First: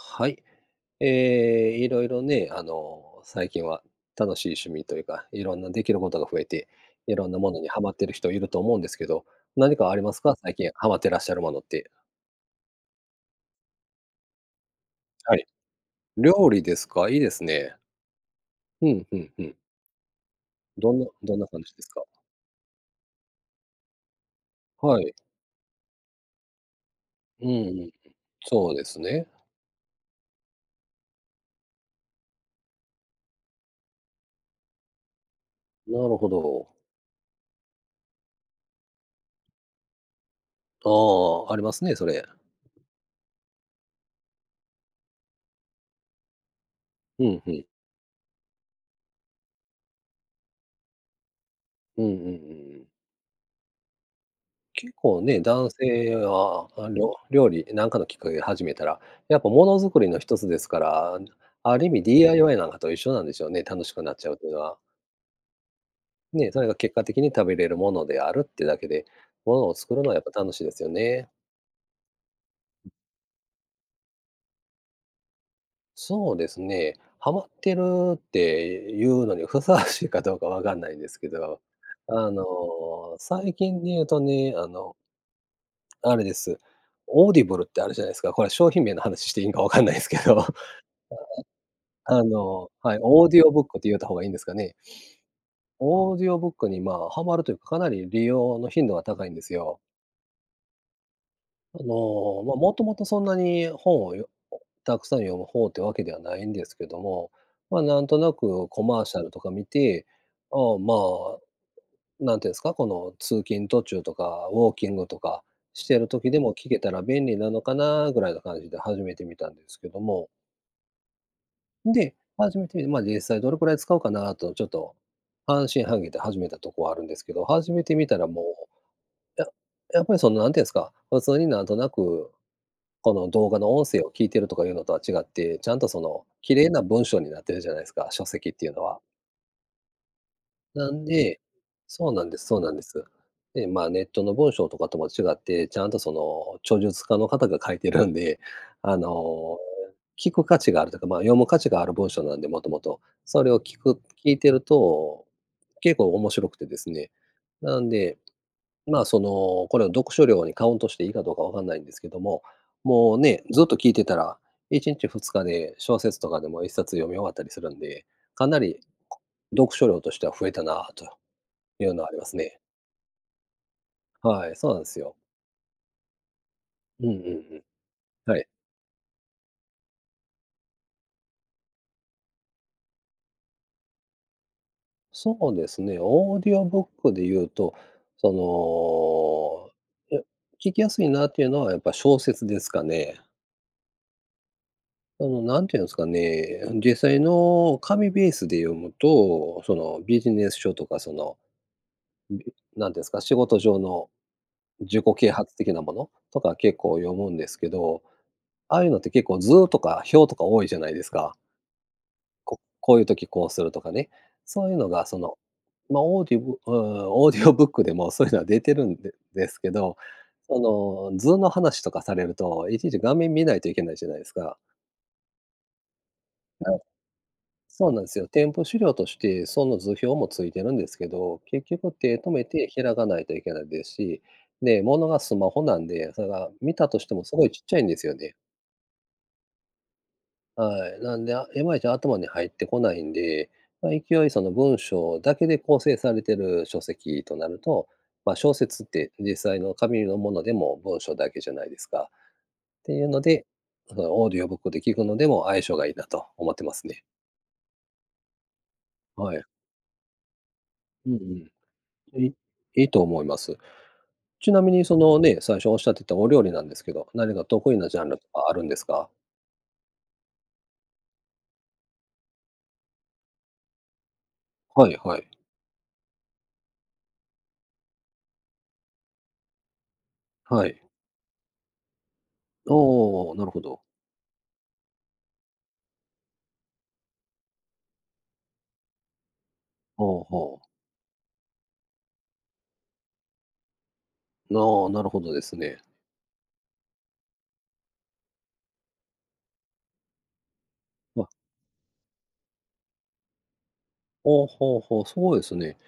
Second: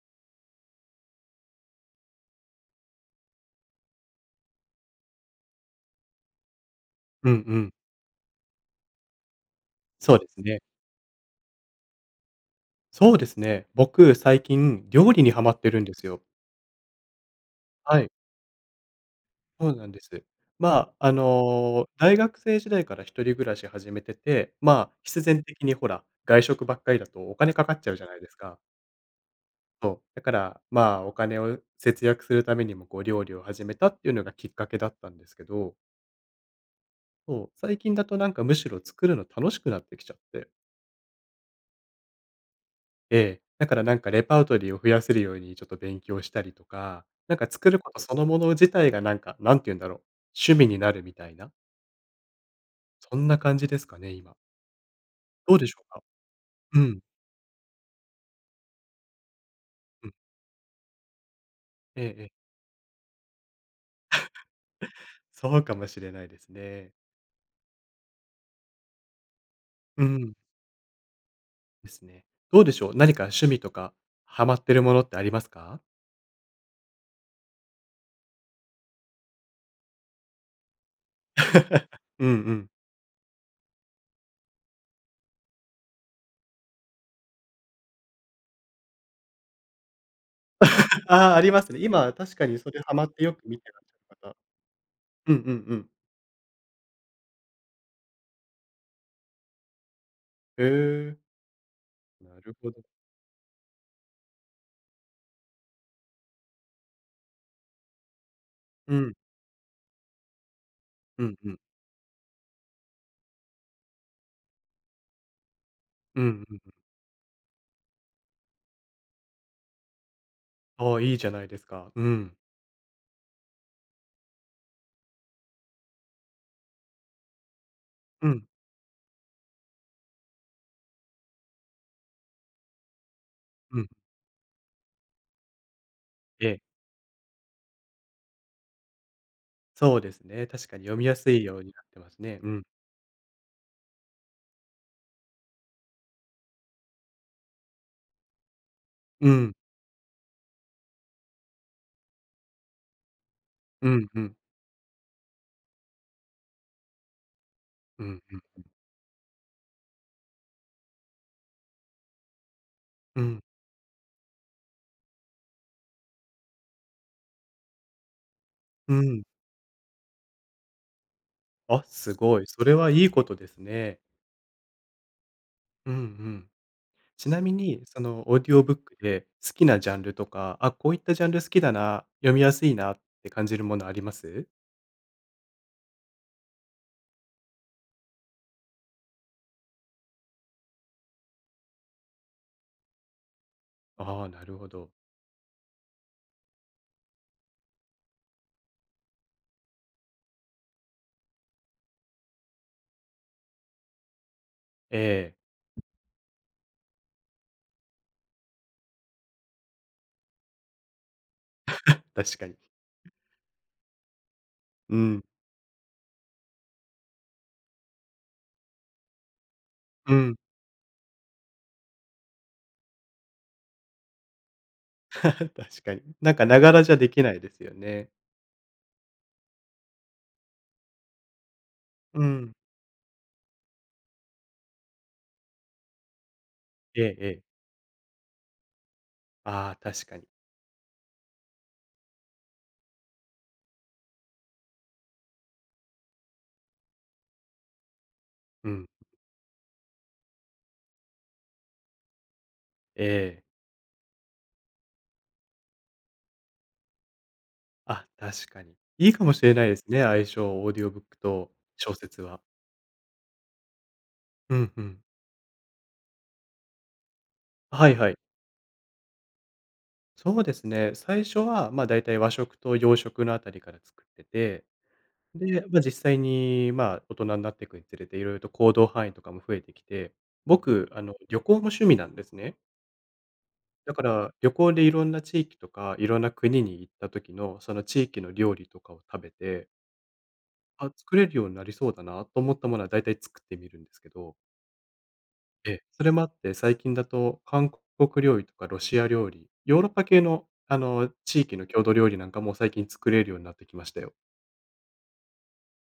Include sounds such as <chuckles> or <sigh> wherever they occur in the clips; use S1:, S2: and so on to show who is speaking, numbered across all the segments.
S1: はい。ええ、色々ね、あの、最近は、楽しい趣味というか、色んなできることが増えて、色
S2: う
S1: ん
S2: ん
S1: なも
S2: う
S1: のに
S2: ん。
S1: はまってる人いると思うんですけど、何かありま
S2: そう
S1: す
S2: で
S1: か？
S2: す
S1: 最
S2: ね。
S1: 近はまってらっしゃるものって。
S2: そうですね。僕、最近料理に
S1: は
S2: ハ
S1: い。
S2: マってるんですよ。
S1: 料理ですか？いいですね。
S2: はい。
S1: ふんふんふん。
S2: そうなんです。ま
S1: どんな
S2: あ、あ
S1: どんな感じで
S2: の、
S1: すか？
S2: 大学生時代から一人暮らし始めてて、まあ、
S1: はい。
S2: 必然的にほら、外食ばっかりだとお
S1: うん
S2: 金
S1: う
S2: かか
S1: ん
S2: っ
S1: う
S2: ち
S1: ん。
S2: ゃうじゃないですか。
S1: そうですね。
S2: そう。だから、まあ、お金を節約するためにもこう、料理を始めたっていうのがきっかけだったんですけど。
S1: なるほど。
S2: そう、最近だとなんかむしろ作るの楽しくなってきちゃって。
S1: ああ、ありますね、それ。
S2: ええ、だからなんかレパートリーを増やせるようにちょっと勉強したりとか、
S1: ふ
S2: なん
S1: ん
S2: か
S1: ふん。
S2: 作ることそのもの自体がなんか何て言うんだろう、趣味になるみたいな。
S1: うんうんうんうん。
S2: そんな感じですかね、今。
S1: 結構ね、
S2: どうで
S1: 男
S2: しょうか。
S1: 性は、
S2: う
S1: あ
S2: ん。
S1: の料理、なんかのきっかけで始めたら、やっぱ物づく
S2: う
S1: り
S2: ん。
S1: のひとつですから、ある意
S2: え
S1: 味
S2: えええ。
S1: DIY なんかと一緒なんでしょうね、楽しくなっち
S2: <chuckles>
S1: ゃうっていうのは。
S2: そうかもしれないです
S1: ね、それが
S2: ね。
S1: 結果的に食べれるものであるってだけで、物を作る
S2: う
S1: のはやっ
S2: ん。
S1: ぱ楽しいですよね。
S2: ですね。どうでしょう。何か趣味とかハマってるものってありますか？
S1: そうですね、はまってるっていうのにふさわしいかどうか分かんないんですけど、
S2: <chuckles> うん
S1: あ
S2: う
S1: の、
S2: ん。
S1: 最近で言うとね、あのあれです。オーディブルってあるじゃないすか。これは商品名の話していいのか分かんないですけど。<unintelligible>
S2: <laughs> ああ、ありますね。今、
S1: あ
S2: 確かに
S1: の
S2: それは
S1: はい、
S2: まって
S1: オー
S2: よ
S1: ディ
S2: く
S1: オ
S2: 見
S1: ブッ
S2: て
S1: ク
S2: ら
S1: っ
S2: っし
S1: て言うた
S2: ゃ
S1: 方
S2: る
S1: がいいん
S2: 方
S1: ですかね？
S2: うんうんうん。
S1: オーディオブックにまあ、はまるというか、かなり利用の頻度が高いんですよ。
S2: へえ。
S1: あ
S2: な
S1: の、
S2: る
S1: まあ、
S2: ほど。
S1: 元々そんなに本をよたくさん読む方ってわけではないんですけども、まあ、なんとなくコ
S2: う
S1: マー
S2: ん。
S1: シャルとか見て、ああ、ま
S2: うん
S1: あ、
S2: うん。
S1: なんて言うんすか、この通勤途中とかウォーキングとか、してる
S2: うん
S1: 時で
S2: う
S1: も
S2: んう
S1: 聞
S2: ん。
S1: けたら便利なのかな？ぐらいな感じで始めてみたんですけども。
S2: ああ、いいじゃないですか。う
S1: で、
S2: ん。
S1: 始めて、まあ、実際どれくらい使うかなとちょっと、半信半疑で始めたとこはあるんですけど、始めてみたら
S2: う
S1: も
S2: ん。
S1: う、ややっぱりその何て言うんすか、普通になんとなく、この動画の
S2: う
S1: 音
S2: ん。
S1: 声を聴いてるとかいうのとは違って、ちゃんとその
S2: え
S1: 綺
S2: え。
S1: 麗な文章になってるじゃないですか、書籍っていうのは。
S2: そうですね、確かに
S1: な
S2: 読み
S1: ん
S2: やす
S1: で
S2: いようになって
S1: そ
S2: ま
S1: う
S2: す
S1: なんで
S2: ね。
S1: す
S2: う
S1: そう
S2: ん。
S1: なんです。で、ま、ネットの文章とかとも違って、ちゃんとその、著述家の方が書いてるんで、あ
S2: うん。
S1: の、聞く価値があるというか、ま、読む価値がある文章なんで、元々。それを聞
S2: う
S1: く
S2: んう
S1: 聞
S2: ん。
S1: いてると、結構面白くてですね。なん
S2: う
S1: で、
S2: ん-うんうん。
S1: ま、その、これを、読書量にカウントしていいかどうか分かんないんですけども、もう
S2: うん。
S1: ね、ずっと聞いてたら1日、2日で小説とかでも、1冊読み終わったりするんで、かなり、
S2: うん。
S1: 読書量としては増えたなと
S2: あ、
S1: いうのはあ
S2: す
S1: ります
S2: ごい。
S1: ね。
S2: それはいいことですね。
S1: はい、そうなんですよ。
S2: うんうん。
S1: うんうん
S2: ちなみ
S1: うん。
S2: に、そのオ
S1: は
S2: ー
S1: い。
S2: ディオブックで、好きなジャンルとか、あ、こういったジャンル好きだな、読みやすいなって感じるものあります？
S1: そうですね、オーディオブックで言うと、その、う聞きやすいなっていうのは、やっぱ小説ですかね。
S2: ああ、なるほど。
S1: あの、何て言うんですかね、実際の紙ベースで読むと、そのビジネス書とか、その、<unintelligible> なんて言うんですか、仕事上の、自己啓
S2: え
S1: 発的
S2: え。
S1: なものとか、結構読むんですけど。ああいうのって結構図とか表とか多いじゃないですか。
S2: <chuckles> 確かに。
S1: ここういう時こうするとかね、そういうの
S2: う
S1: がそ
S2: ん。
S1: の、ま、オーディブう、オーディオブックでもそういうのは出てるんでですけど、
S2: うん。
S1: その図の話とかされると、いちいち画面見ないといけないじゃないですか。
S2: <laughs> 確かに。なんか、なが
S1: はい。
S2: らじゃできないですよ
S1: そうな
S2: ね。
S1: んすよ。店舗資料として、その図表もついてるんですけど、結局手
S2: うー
S1: 止め
S2: ん。
S1: て開かないといけないですし、で、物がスマホなんで、それが見たと
S2: ええ
S1: しても
S2: え
S1: す
S2: え。
S1: ごいちっちゃいんですよで。
S2: ああ、確かに。
S1: はい、なんで、あ、いまいち、頭に入ってこないんで、まあ、勢い、その、文章だけで構成されてる書籍となると、まあ、小
S2: う
S1: 説っ
S2: ん。
S1: て、実際の紙のものでも文章だけじゃないですか。ってい
S2: え
S1: うの
S2: え。
S1: で、その、オーディオブックで聞くのでも相性がいいなと思ってますね。
S2: あ、確かに。いいかも
S1: は
S2: し
S1: い。
S2: れないですね相性、オーディオブッ
S1: うんう
S2: クと小
S1: ん。
S2: 説
S1: い
S2: は。
S1: いいと思います。ち
S2: う
S1: なみ
S2: んう
S1: に、そ
S2: ん。
S1: の、ね、最初おっしゃってたお料理なんですけど、何か得意
S2: は
S1: な
S2: い
S1: ジャ
S2: は
S1: ン
S2: い。
S1: ルとかあるんですか？
S2: そうですね。最初は、ま、だいたい和食と洋食のあたりから作ってて、
S1: はいはい。
S2: で、ま、実際に、ま、大人んなってくにつれて色々と行動範囲とかも増えてきて、
S1: はい。
S2: 僕、あの、旅行も趣味なんですね。
S1: ああ、なるほど。
S2: だから、旅行でいろんな地域とか、いろんな国に行った時の、その、地域の料理とかを食べて
S1: ほうほう。
S2: あ、作れるようになりそうだなと思ったものはだいたい作ってみるんですけど。
S1: なあ、なるほどです
S2: え
S1: ね。
S2: え。それもあって、最近だと、韓国料理とかロシア料理、ヨーロッパ系の、あの、
S1: わ。
S2: 地域の郷土料理なんかも最近作れるようになってきましたよ。
S1: ほうほうほう、そうですね。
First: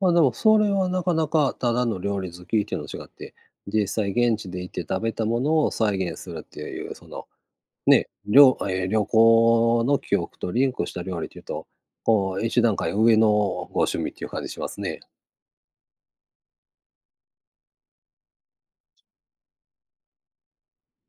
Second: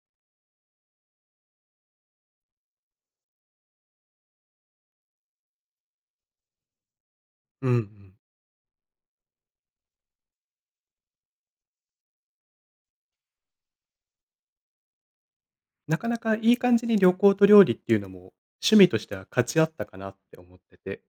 S1: ま、でもそれはなかなか、ただの料理好きっていうのと違って、実際現地で行って食べたものを再現するっていう、その、
S2: うんう
S1: ね、
S2: ん。
S1: りょええ、旅行の記憶とリンクした料理っていうと、こう、一段階上のご趣味っていう感じしますね。
S2: なかなかいい感じに旅行と料理っていうのも、趣味としてはかち合ったかなって思ってて。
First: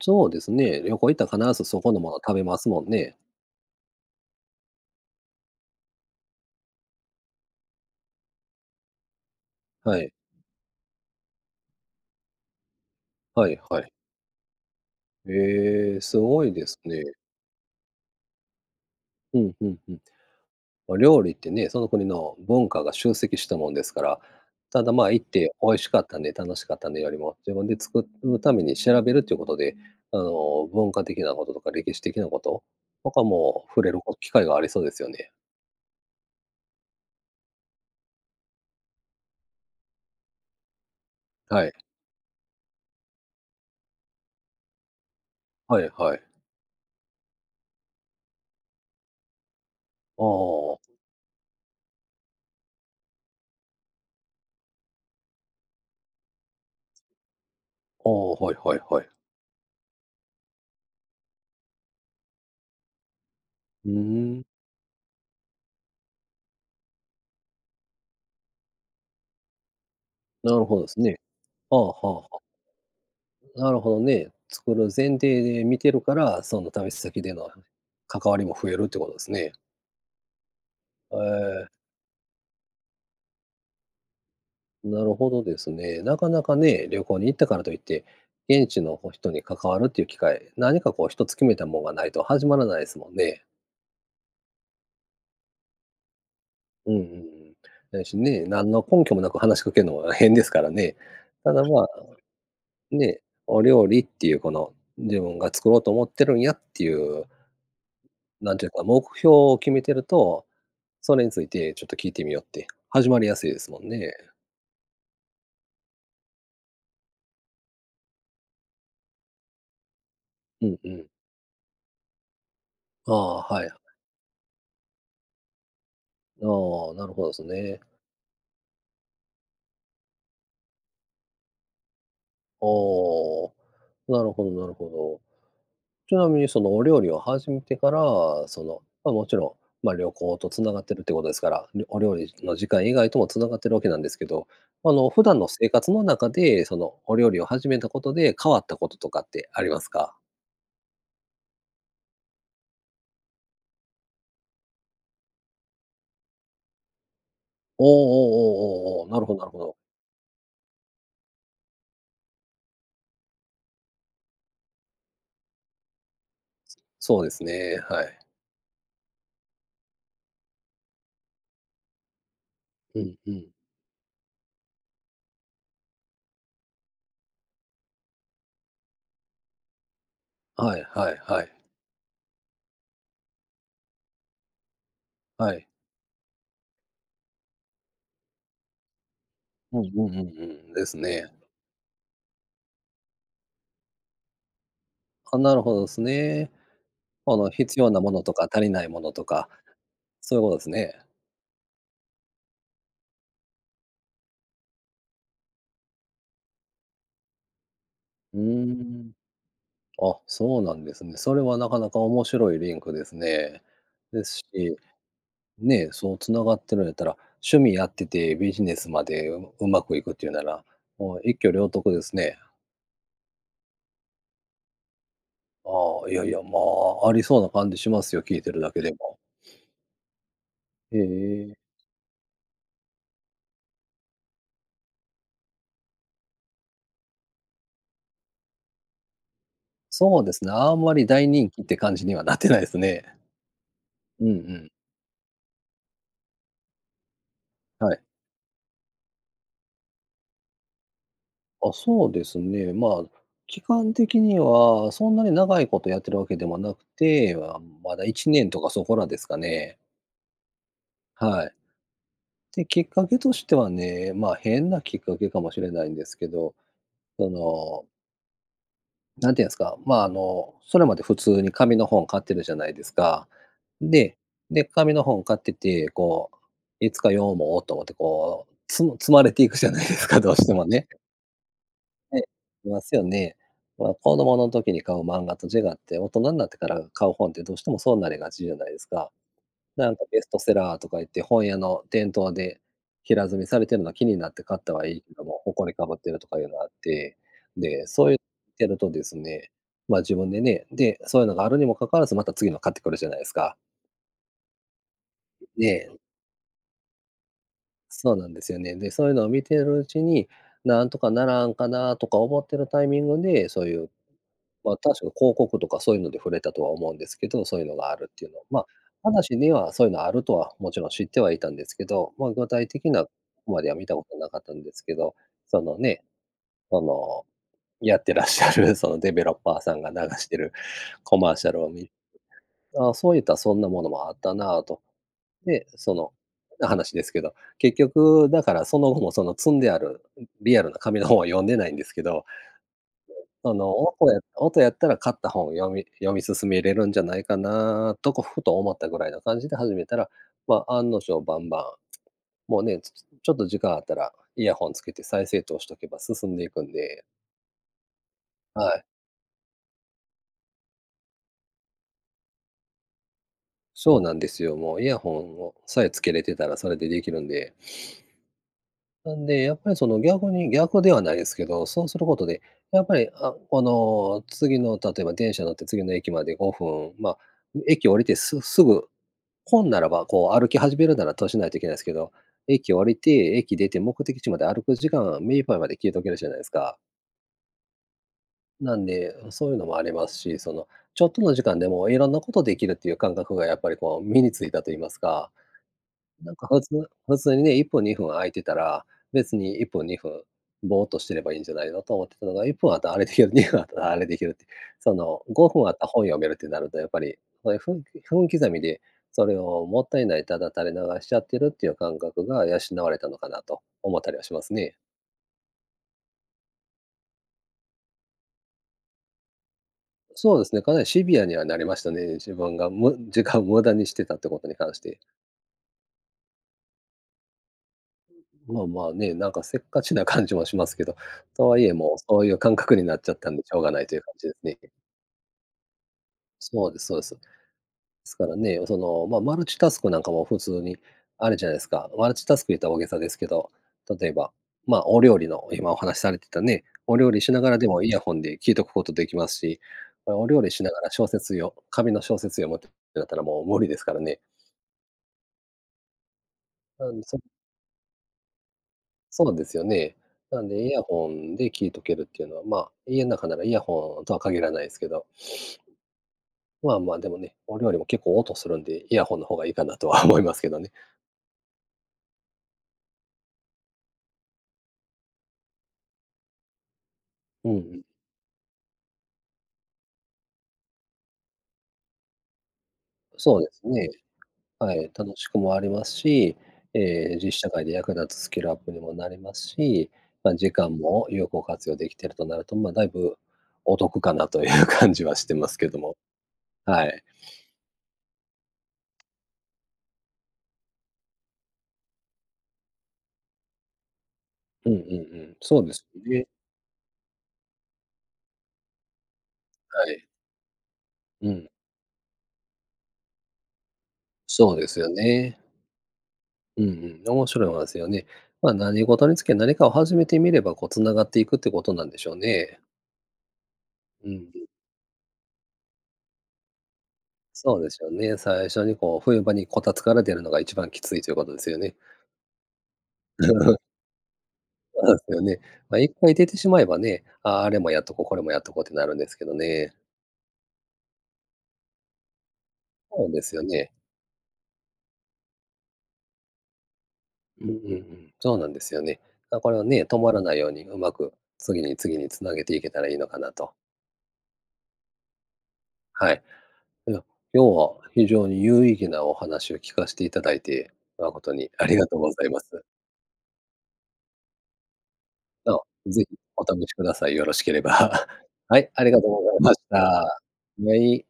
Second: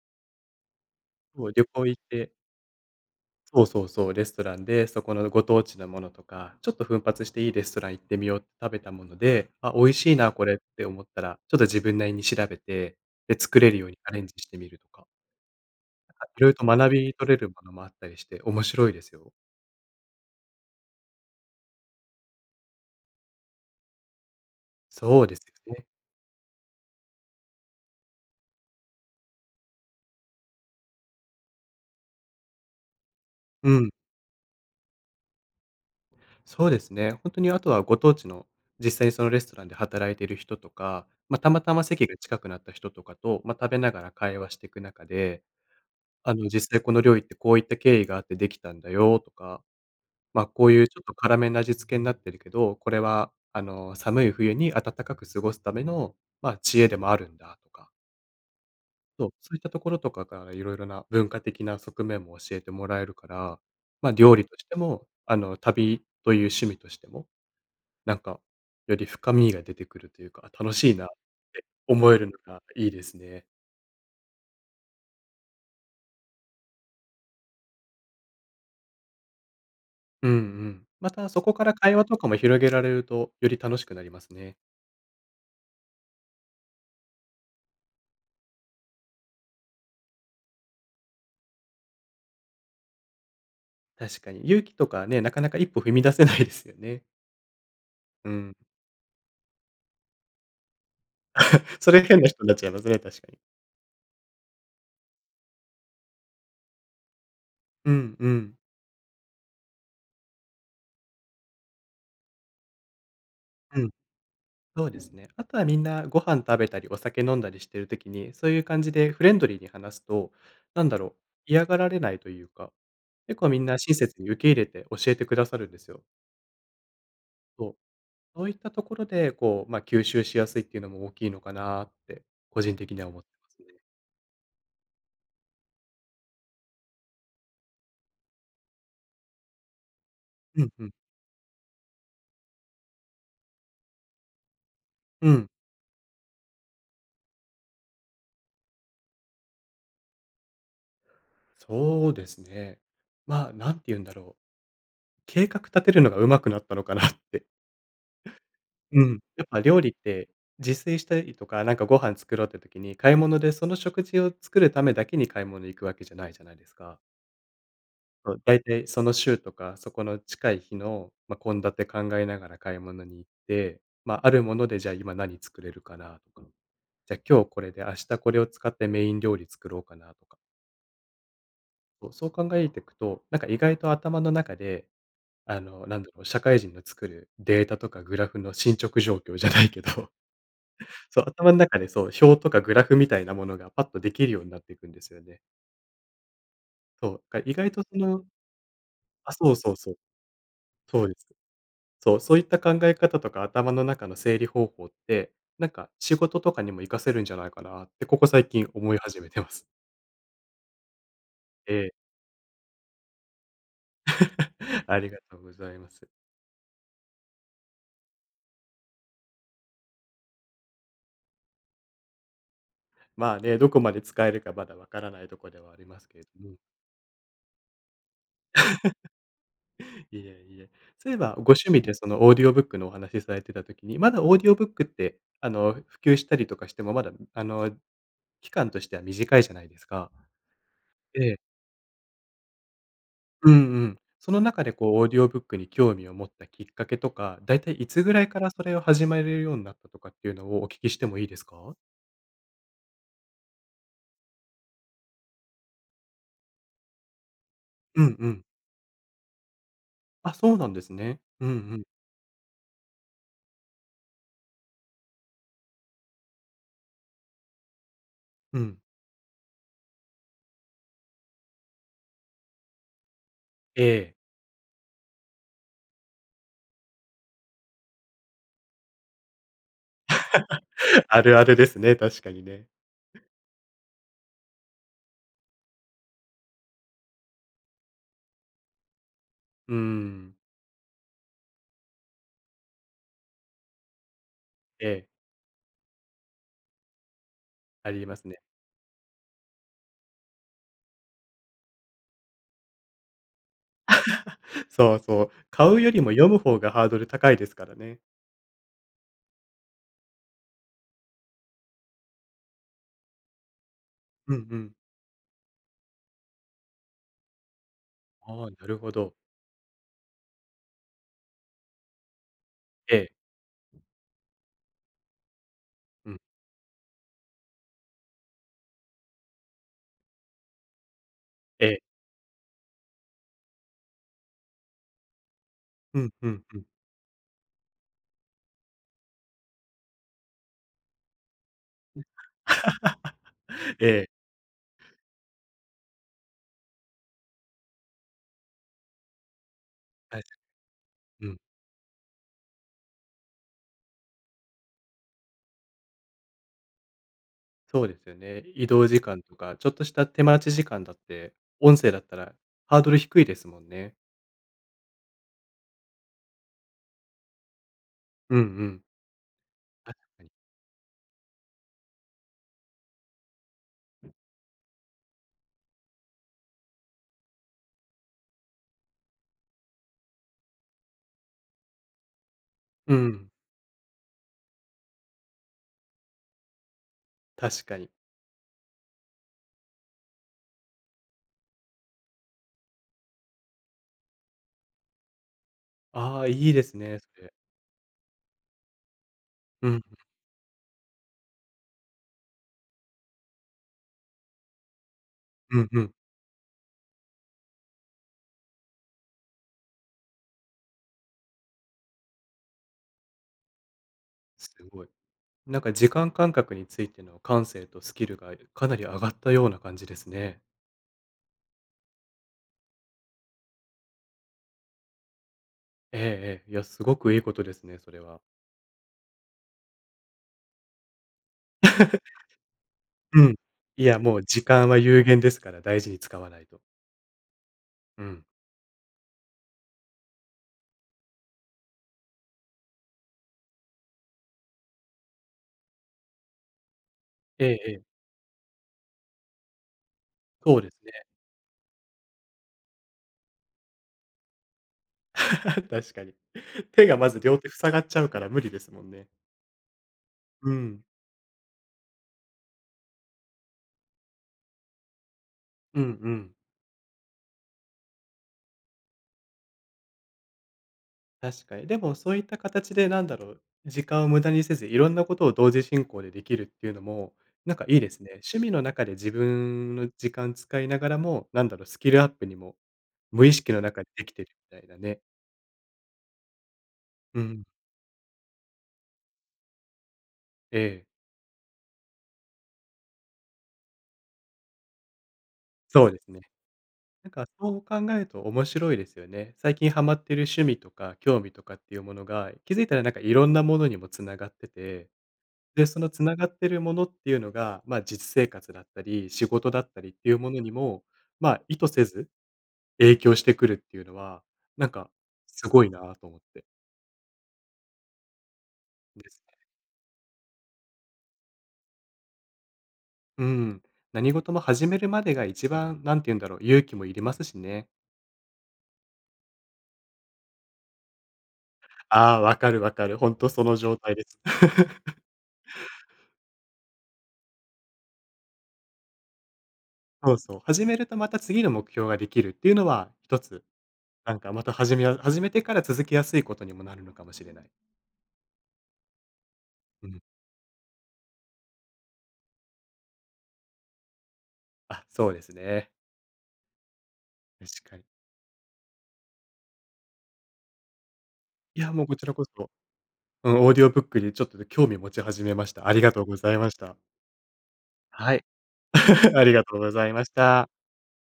S1: そうですね、旅行行ったら
S2: そう。
S1: 必
S2: 旅
S1: ずそ
S2: 行
S1: こ
S2: 行
S1: の
S2: っ
S1: もの
S2: て
S1: 食べますもんね。
S2: そうそうそう、レストランで、そこのご当地のものとか、ちょっと奮発していいレストラン行ってみよう、食べたもので、あ、美味
S1: はい。
S2: しいなこれって思ったら、ちょっと自分なりに調べて、で
S1: は
S2: 作
S1: い
S2: れる
S1: は
S2: よう
S1: い。
S2: にアレンジしてみるとか。
S1: へえ、
S2: なん
S1: す
S2: か
S1: ご
S2: 色
S1: い
S2: 々と
S1: です
S2: 学
S1: ね。
S2: び取れるものもあったりして、面白いですよ。
S1: ふんふんふん。ま、料理ってね、その国の文化が集積したもんですから。ただ、ま、
S2: そ
S1: 行っ
S2: うです
S1: て美
S2: よ
S1: 味
S2: ね。
S1: しかったね、楽しかったねよりも、自分で作るために調べるっていうことで、あの、文化的なこととか、歴史的なこと、とかも
S2: う
S1: 触
S2: ん。
S1: れる、お機会がありそうですよね。
S2: そうですね。ほんとにあとはご当地の、実際にそのレストランで働いてる人とか、ま、たま
S1: は
S2: た
S1: い。
S2: ま席が近くなった人とかと、ま、食べながら会話してく中で、
S1: はいはい。
S2: あの、実際この料理ってこういった経緯があって出来たんだよとか、
S1: あ
S2: ま、こう
S1: あ。
S2: いうちょっと辛めな味付けになってるけど、これはあの、寒い冬に暖かく過ごすための、ま、知恵でもあるんだとか。
S1: ああ、はいはいはい。
S2: そう、そういったところとかから、色々な文化的な側面も教えてもらえるから、
S1: ふー
S2: ま、料
S1: ん。
S2: 理としても、あの、旅という趣味としても、なんか、より深みが出てくるというか、
S1: な
S2: あ、
S1: る
S2: 楽
S1: ほど
S2: しい
S1: す
S2: なっ
S1: ね。
S2: て
S1: はあは
S2: 思える
S1: あ、
S2: の
S1: は。
S2: がいいですね。
S1: なるほどね、作る前提で見てるから、その旅先での関わりも増えるっていうことですね。
S2: うんうん。ま
S1: へ
S2: たそこか
S1: え。
S2: ら会話とかも広げられると、より楽しくなりますね。
S1: なるほどですね。なかなかね、旅行に行ったからといって、現地のこう、人に関わるっていう機会、何かこう一つ決めたもんがないと始まらないすもんね。
S2: 確かに。勇気とかね、なかなか一歩踏み出せないですよ
S1: うんうん
S2: ね。
S1: うん。だし
S2: う
S1: ね、
S2: ん。
S1: 何の根拠もなく話しかけんのも変ですからね。ただ、
S2: <laughs>
S1: ま
S2: それ変な人んなっちゃいますね、確
S1: ね、
S2: かに。
S1: お料理っていう、この、自分が作ろうと思ってるんやっていう、
S2: うんう
S1: な
S2: ん。
S1: んていうか、目標を決めてると、それについてちょっと聞いてみようって、始まりやすいですも
S2: う
S1: ん
S2: ん。
S1: ね。
S2: そうですね。あとはみんなご飯食べたり、お酒飲んだりしている時に、そういう感じでフレンドリーに話すと、
S1: うん
S2: な
S1: う
S2: んだ
S1: ん。
S2: ろう、嫌がられないというか、
S1: あ
S2: 結
S1: あ、
S2: 構み
S1: は
S2: ん
S1: いは
S2: な
S1: い。
S2: 親切に受け入れて、教えてくださるんですよ。
S1: ああ、なるほどです
S2: そう、
S1: ね。
S2: そういったところで、こう、ま、吸収しやすいっていうのも大きいのかなって個
S1: あ
S2: 人的には思っていま
S1: あ、
S2: すね。
S1: なるほどなるほど。ちなみに、そのお料理を始めてから、その、ま、もちろん、ま、旅行と
S2: うん
S1: 繋がっ
S2: うん。
S1: てるっていうことですから、るお料理の時間以外とも繋がっているわけなんですけど、ま、あの、普
S2: う
S1: 段の
S2: ん。
S1: 生活の中で、その、お料理を始めたことで、変わったこととかってありますか？
S2: そうですね。ま、何て言うんだろう。計画立てるのが上手くなったのかなって。
S1: おおお
S2: う
S1: おおおおおおお、
S2: ん、
S1: なるほど
S2: や
S1: な
S2: っ
S1: るほ
S2: ぱ
S1: ど。
S2: 料理って、自炊したりとか、なんかご飯作ろうって時に、買い物でその食事を作るためだけに買い物に行くわけじゃないじゃないですか。
S1: そうですね、はい。
S2: そう、だいたいその週とか、そこの近い日の、ま、献立考えながら買い
S1: う
S2: 物
S1: ん
S2: に行っ
S1: うん。
S2: て、ま、あるものでじゃあ今何作れるかなとか、じゃ今日これで明日これを使ってメイン料理作ろうかなとか。
S1: はいはいはい。
S2: そう。そう考えていくと、なんか意外と頭の中で、
S1: は
S2: あ
S1: い。
S2: の、なんだろう、こう社会人の作るデータとかグラフの進捗状況じゃないけ
S1: うんうん
S2: ど
S1: うんうん。です
S2: そう、
S1: ね。
S2: 頭ん中で、そう、表とかグラフみたいなものがパッとできるようになっていくんですよ
S1: あ、
S2: ね。
S1: なるほどですね。
S2: そう、
S1: あ
S2: か
S1: の、
S2: 意外
S1: 必
S2: と
S1: 要
S2: そ
S1: なもの
S2: の
S1: とか足りないものと
S2: あ、
S1: か、
S2: そうそうそう。
S1: そういうことですね。
S2: そうです。そう。そういった考え方とか頭の中の整理方法って、なんか仕事とかにも活かせるんじゃないかなって、ここ
S1: うー
S2: 最近思い
S1: ん。
S2: 始めてます。
S1: あ、そうなんですね。それはな
S2: え
S1: かな
S2: え。
S1: か面白いリンクですね。です
S2: <chuckles>
S1: し
S2: ありがとうございま
S1: ね、
S2: す。
S1: そう繋がってるんやったら、趣味やっててビジネスまでううまくいくっていうなら、もう一挙両得ですね。
S2: まあ、ね、どこまで使えるか、まだわからないとこではありま
S1: あ
S2: す
S1: あ、い
S2: け
S1: や
S2: ど
S1: いや、
S2: も。
S1: まあ、ありそうな感じしますよ、聞いてるだけで
S2: <laughs>
S1: も。<sniffs>
S2: いやいや。
S1: へ
S2: そういえば、ご
S1: え。
S2: 趣味でその、オーディオブックのお話されてた時に、まだオーディオブックって、あの、普及したりとかしてもまだ、あの、期間としては短いじゃないですか。
S1: そうですね、あんまり
S2: え
S1: 大
S2: え。
S1: 人気って感じにはなってないですね。
S2: うんうん。
S1: うん
S2: そ
S1: う
S2: の中
S1: ん。
S2: でこう、オーディオブックに興味を持ったきっかけとか、だいたい、い
S1: は
S2: つ
S1: い。
S2: ぐらいからそれを始めるようなったとかっていうのを、お聞きしてもいいです
S1: あ、
S2: か？
S1: そうですね。ま、期間的にはそんなに長いことやってるわけではなくて、あ、ま
S2: う
S1: だい
S2: んう
S1: ち
S2: ん。
S1: ねんとかそこらですかね。
S2: あ、そうなんですね。う
S1: は
S2: んう
S1: い。
S2: ん。
S1: で、きっかけとしてはね、まあ、変なきっかけかもしれないんですけど、その
S2: うん。
S1: 何て言うんすか、まあ、あの、それまで普通に紙の本買ってるじゃないですか。
S2: ええ。
S1: で、で、紙の本買ってて、こう「いつか読もう」と思って、こう、積む積まれていくじゃないですか、どうしてもね。
S2: <chuckles> あるあるですね、
S1: は
S2: 確
S1: い、
S2: かにね。
S1: いますよね。ま、子供の時に買う漫画と違って、大人んなってから買う本ってどうしてもそうなりがちじゃないですか。
S2: うー
S1: なんかベス
S2: ん。
S1: トセラーとか言って、本屋の店頭で、平積みされてるのは気になって買ったはいい
S2: ええ。
S1: けども、埃かぶってるとかいうのあって。で、
S2: あり
S1: そう
S2: ま
S1: や
S2: すね。
S1: ってるとですね、まあ、自分でねで、そういうのがあるにも関わらず、また次の買ってくるじゃないすか。
S2: <chuckles> そうそう。買う
S1: え
S2: よ
S1: え。
S2: りも読む方がハードル高いですからね。
S1: そうなんですよね。で、そういうのを見てるうちに「何とかならんかな？」とか思ってるタイミングで、そういう、
S2: うんうん。
S1: まあ、たしょ広告とかそういうので触れたとは思うんですけど、そういうのがあるっていうの
S2: ああ、
S1: まあ、
S2: なるほど
S1: 話にはそういうのはあるとは、もちろん知ってはいたんですけど、まあ、具体的
S2: え
S1: な、
S2: え。
S1: までは見たことなかったんですけど、そのね、
S2: うん。
S1: その、やってらっしゃるその、デベロッパーさんが流してるコマーシャル
S2: え
S1: を
S2: え。
S1: 見 <unintelligible>「ああ、そういったらそんなものもあったな」と。で、そ
S2: うん
S1: の、
S2: うんう
S1: 変
S2: ん。
S1: な話ですけど、結局だからその後も、その積んである、リアルな紙の本は読んでないんですけ
S2: <unintelligible>
S1: ど、その、
S2: <laughs> ええ。
S1: 音や音やったら買った本を読み読み進めれるんじゃないかなと、こ、ふと思ったぐらいな感じで始めたら、
S2: はい。
S1: ま、案の定
S2: う
S1: バ
S2: ん。
S1: ンバン、もうね、つつちょっと時間あったら、イヤホンつけて再生と押しとけば進んでいくんで。
S2: そうですよね。移
S1: はい。
S2: 動時間とか、ちょっとした手待ち時間だって、音声だったらハードル低いですもんね。
S1: そうなんですよ、もう、イヤホンをさえつけれてたら、それでできるんで。
S2: うんうん。
S1: <sniffs> なんで、やっぱりそ
S2: あ、
S1: の
S2: はい。
S1: 逆に、逆ではないですけど、そうすることで、やっぱり、あ、この、次の例えば電車乗って次の駅まで5分、ま、駅降りてすすぐ、本ならば、こう歩き始めるなら閉じないといけないすけど、駅降
S2: う
S1: りて、
S2: ん。
S1: 駅出て目的地まで歩く時間は、目いっぱいまで聞いておけるじゃないですか。
S2: 確かに。
S1: なんで、うそういうのもありますし、その、ちょっとの時間でも色んなことできるっていう感覚が、やっぱりこう、身に付いたと言いますか、
S2: ああ、
S1: なんか
S2: いい
S1: 普
S2: です
S1: 通
S2: ね、そ
S1: 普
S2: れ。
S1: 通にね、1分、2分空いてたら、別にいっ
S2: うん。
S1: ぷん、2分、ぼーっとしてればいいんじゃないのと思ってたのが、1分あったらあれできる、2分あったらあれできるって。その、ご
S2: う
S1: ふん
S2: ん
S1: あっ
S2: う
S1: た
S2: ん。
S1: 本読めるってなるとやっぱり、そういう分分刻みで、それをもったいない、ただ垂れ流しちゃってるっていう感覚が養われたのかなと、思ったりはしま
S2: す
S1: すね。
S2: ごい。なんか時間感覚についての感性とスキルがかなり上がったような感じです
S1: そう
S2: ね。
S1: ですね、かなりシビアにはなりましたね、自分がむ時間を無駄にしてたっていうことに関して。
S2: ええええ。いや、すごくいい事ですね、それは。
S1: ん。まま、ね、なんかせっかちな感じもしますけど、とはいえ、もう
S2: <laughs>
S1: そういう感覚になっちゃっ
S2: う
S1: た
S2: ん。
S1: んでしょうがな
S2: い
S1: いと
S2: や、
S1: いう感
S2: もう
S1: じです
S2: 時
S1: ね。
S2: 間は有限ですから大事に使わないと。
S1: そうですそうです。で
S2: う
S1: す
S2: ん。
S1: からね、その、ま、マルチタスクなんかも普通にあるじゃないですか。マルチタスク言ったら大げさですけど、例えば、ま、お料理の今お話されてたね、お料理しな
S2: え
S1: が
S2: え
S1: らで
S2: ええ。
S1: もイヤホンで聞いとくことできますし、ま、お料理
S2: そう
S1: し
S2: で
S1: な
S2: す
S1: がら
S2: ね。
S1: 小説よ紙の小説読むってなったらもう無理ですからね。
S2: <chuckles> 確かに。手
S1: なの
S2: が
S1: で、
S2: ま
S1: そ
S2: ず両手塞がっちゃうから無理ですもんね。
S1: そうなんですよね。なの
S2: う
S1: で、イ
S2: ん。
S1: ヤホンで聞いとけるっていうのは、ま、家ん中ならイヤホンとは限らないですけど。
S2: うんうん。
S1: まあまあでもね、お料理も結構音するんで、イヤホンの方がいいかなとは思いますけどね。
S2: 確かに。でもそういった形でなんだろう、時間を無駄にせず、いろんなことを同時進行でできるっていうのも、
S1: う
S2: なん
S1: んう
S2: かいい
S1: ん。
S2: ですね。趣味の中で自分の時間使いながらも、なんだろう、スキルアップにも、無意
S1: そうで
S2: 識
S1: す
S2: の中で
S1: ね。
S2: できてるみたい
S1: は
S2: な
S1: い、
S2: ね。
S1: 楽しくもありますし、ええ、
S2: う
S1: 実
S2: ん。
S1: 社会で役立つスキルアップにもなりますし、ま、時
S2: え
S1: 間
S2: え。
S1: も有効活用できているかなと、まあ、だいぶ、お得かなという感じはしてますけど
S2: そう
S1: も。
S2: ですね。
S1: はい。
S2: なんかそう考えると面白いですよね。最近ハマっている趣味とか興味とかっていうものが、気付いたら、なんかいろんなものにも繋がって
S1: うんう
S2: て、
S1: んうん。そ
S2: で、
S1: うで
S2: そ
S1: す
S2: の
S1: よ
S2: 繋が
S1: ね。
S2: ってるものっていうのが、ま、実生活だったり、仕事だった
S1: は
S2: りっ
S1: い。
S2: ていうものにも、
S1: う
S2: ま、
S1: ん。
S2: 意図せず、影響してくるっていうのは、
S1: そうで
S2: なん
S1: すよ
S2: か
S1: ね。
S2: すごいなと思って。
S1: うんうん。面白い思いますよね。まあ、何事
S2: で
S1: に
S2: す
S1: つけ、
S2: ね。
S1: 何かを始めてみれば、こう繋がっていくってことなんでしょうね。
S2: うん。
S1: う
S2: 何事も
S1: ん。
S2: 始めるまでが一番、何て言うんだろう、勇気もいりますし
S1: そう
S2: ね。
S1: ですよね、最初にこう、冬場にこたつから出るのが一番きついということですよね。
S2: ああ、分かる分かる、ほんとその
S1: <laughs>
S2: 状態です。
S1: そうなん
S2: <chuckles>
S1: ですよね。まあ、一回出てしまえばね、ああ、あれもやっとこう、これもやっとこうってなるんですけどね。
S2: そうそう、始めるとまた次の目標ができるっていうのは
S1: そうなん
S2: 一
S1: です
S2: つ、
S1: よね。
S2: なんかまた始めや始めてから続きやすいことにもなるのかもしれな
S1: う
S2: い。
S1: んうんうん。そうなんですよね。だからね、
S2: う
S1: 止
S2: ん。
S1: まらないように上手く次に次につなげていけたらいいのかなと。
S2: あ、そうですね。
S1: はい、いや、今
S2: た
S1: 日
S2: しか
S1: は
S2: に。
S1: 非常に有意義なお話を聞かしていただいて、誠に
S2: い
S1: あ
S2: や、
S1: り
S2: もう
S1: がと
S2: こ
S1: う
S2: ち
S1: ご
S2: らこ
S1: ざいま
S2: そ、
S1: す。
S2: うん、オーディオブックにちょっと興味を持ち始めまし
S1: と、
S2: た。ありがと
S1: ぜ
S2: うご
S1: ひ
S2: ざい
S1: お
S2: まし
S1: 試し
S2: た。
S1: ください。よろしければ。
S2: はい。
S1: はい、ありがとう
S2: <laughs> あ
S1: ご
S2: り
S1: ざい
S2: が
S1: ま
S2: とう
S1: し
S2: ございまし
S1: た。
S2: た。
S1: めい。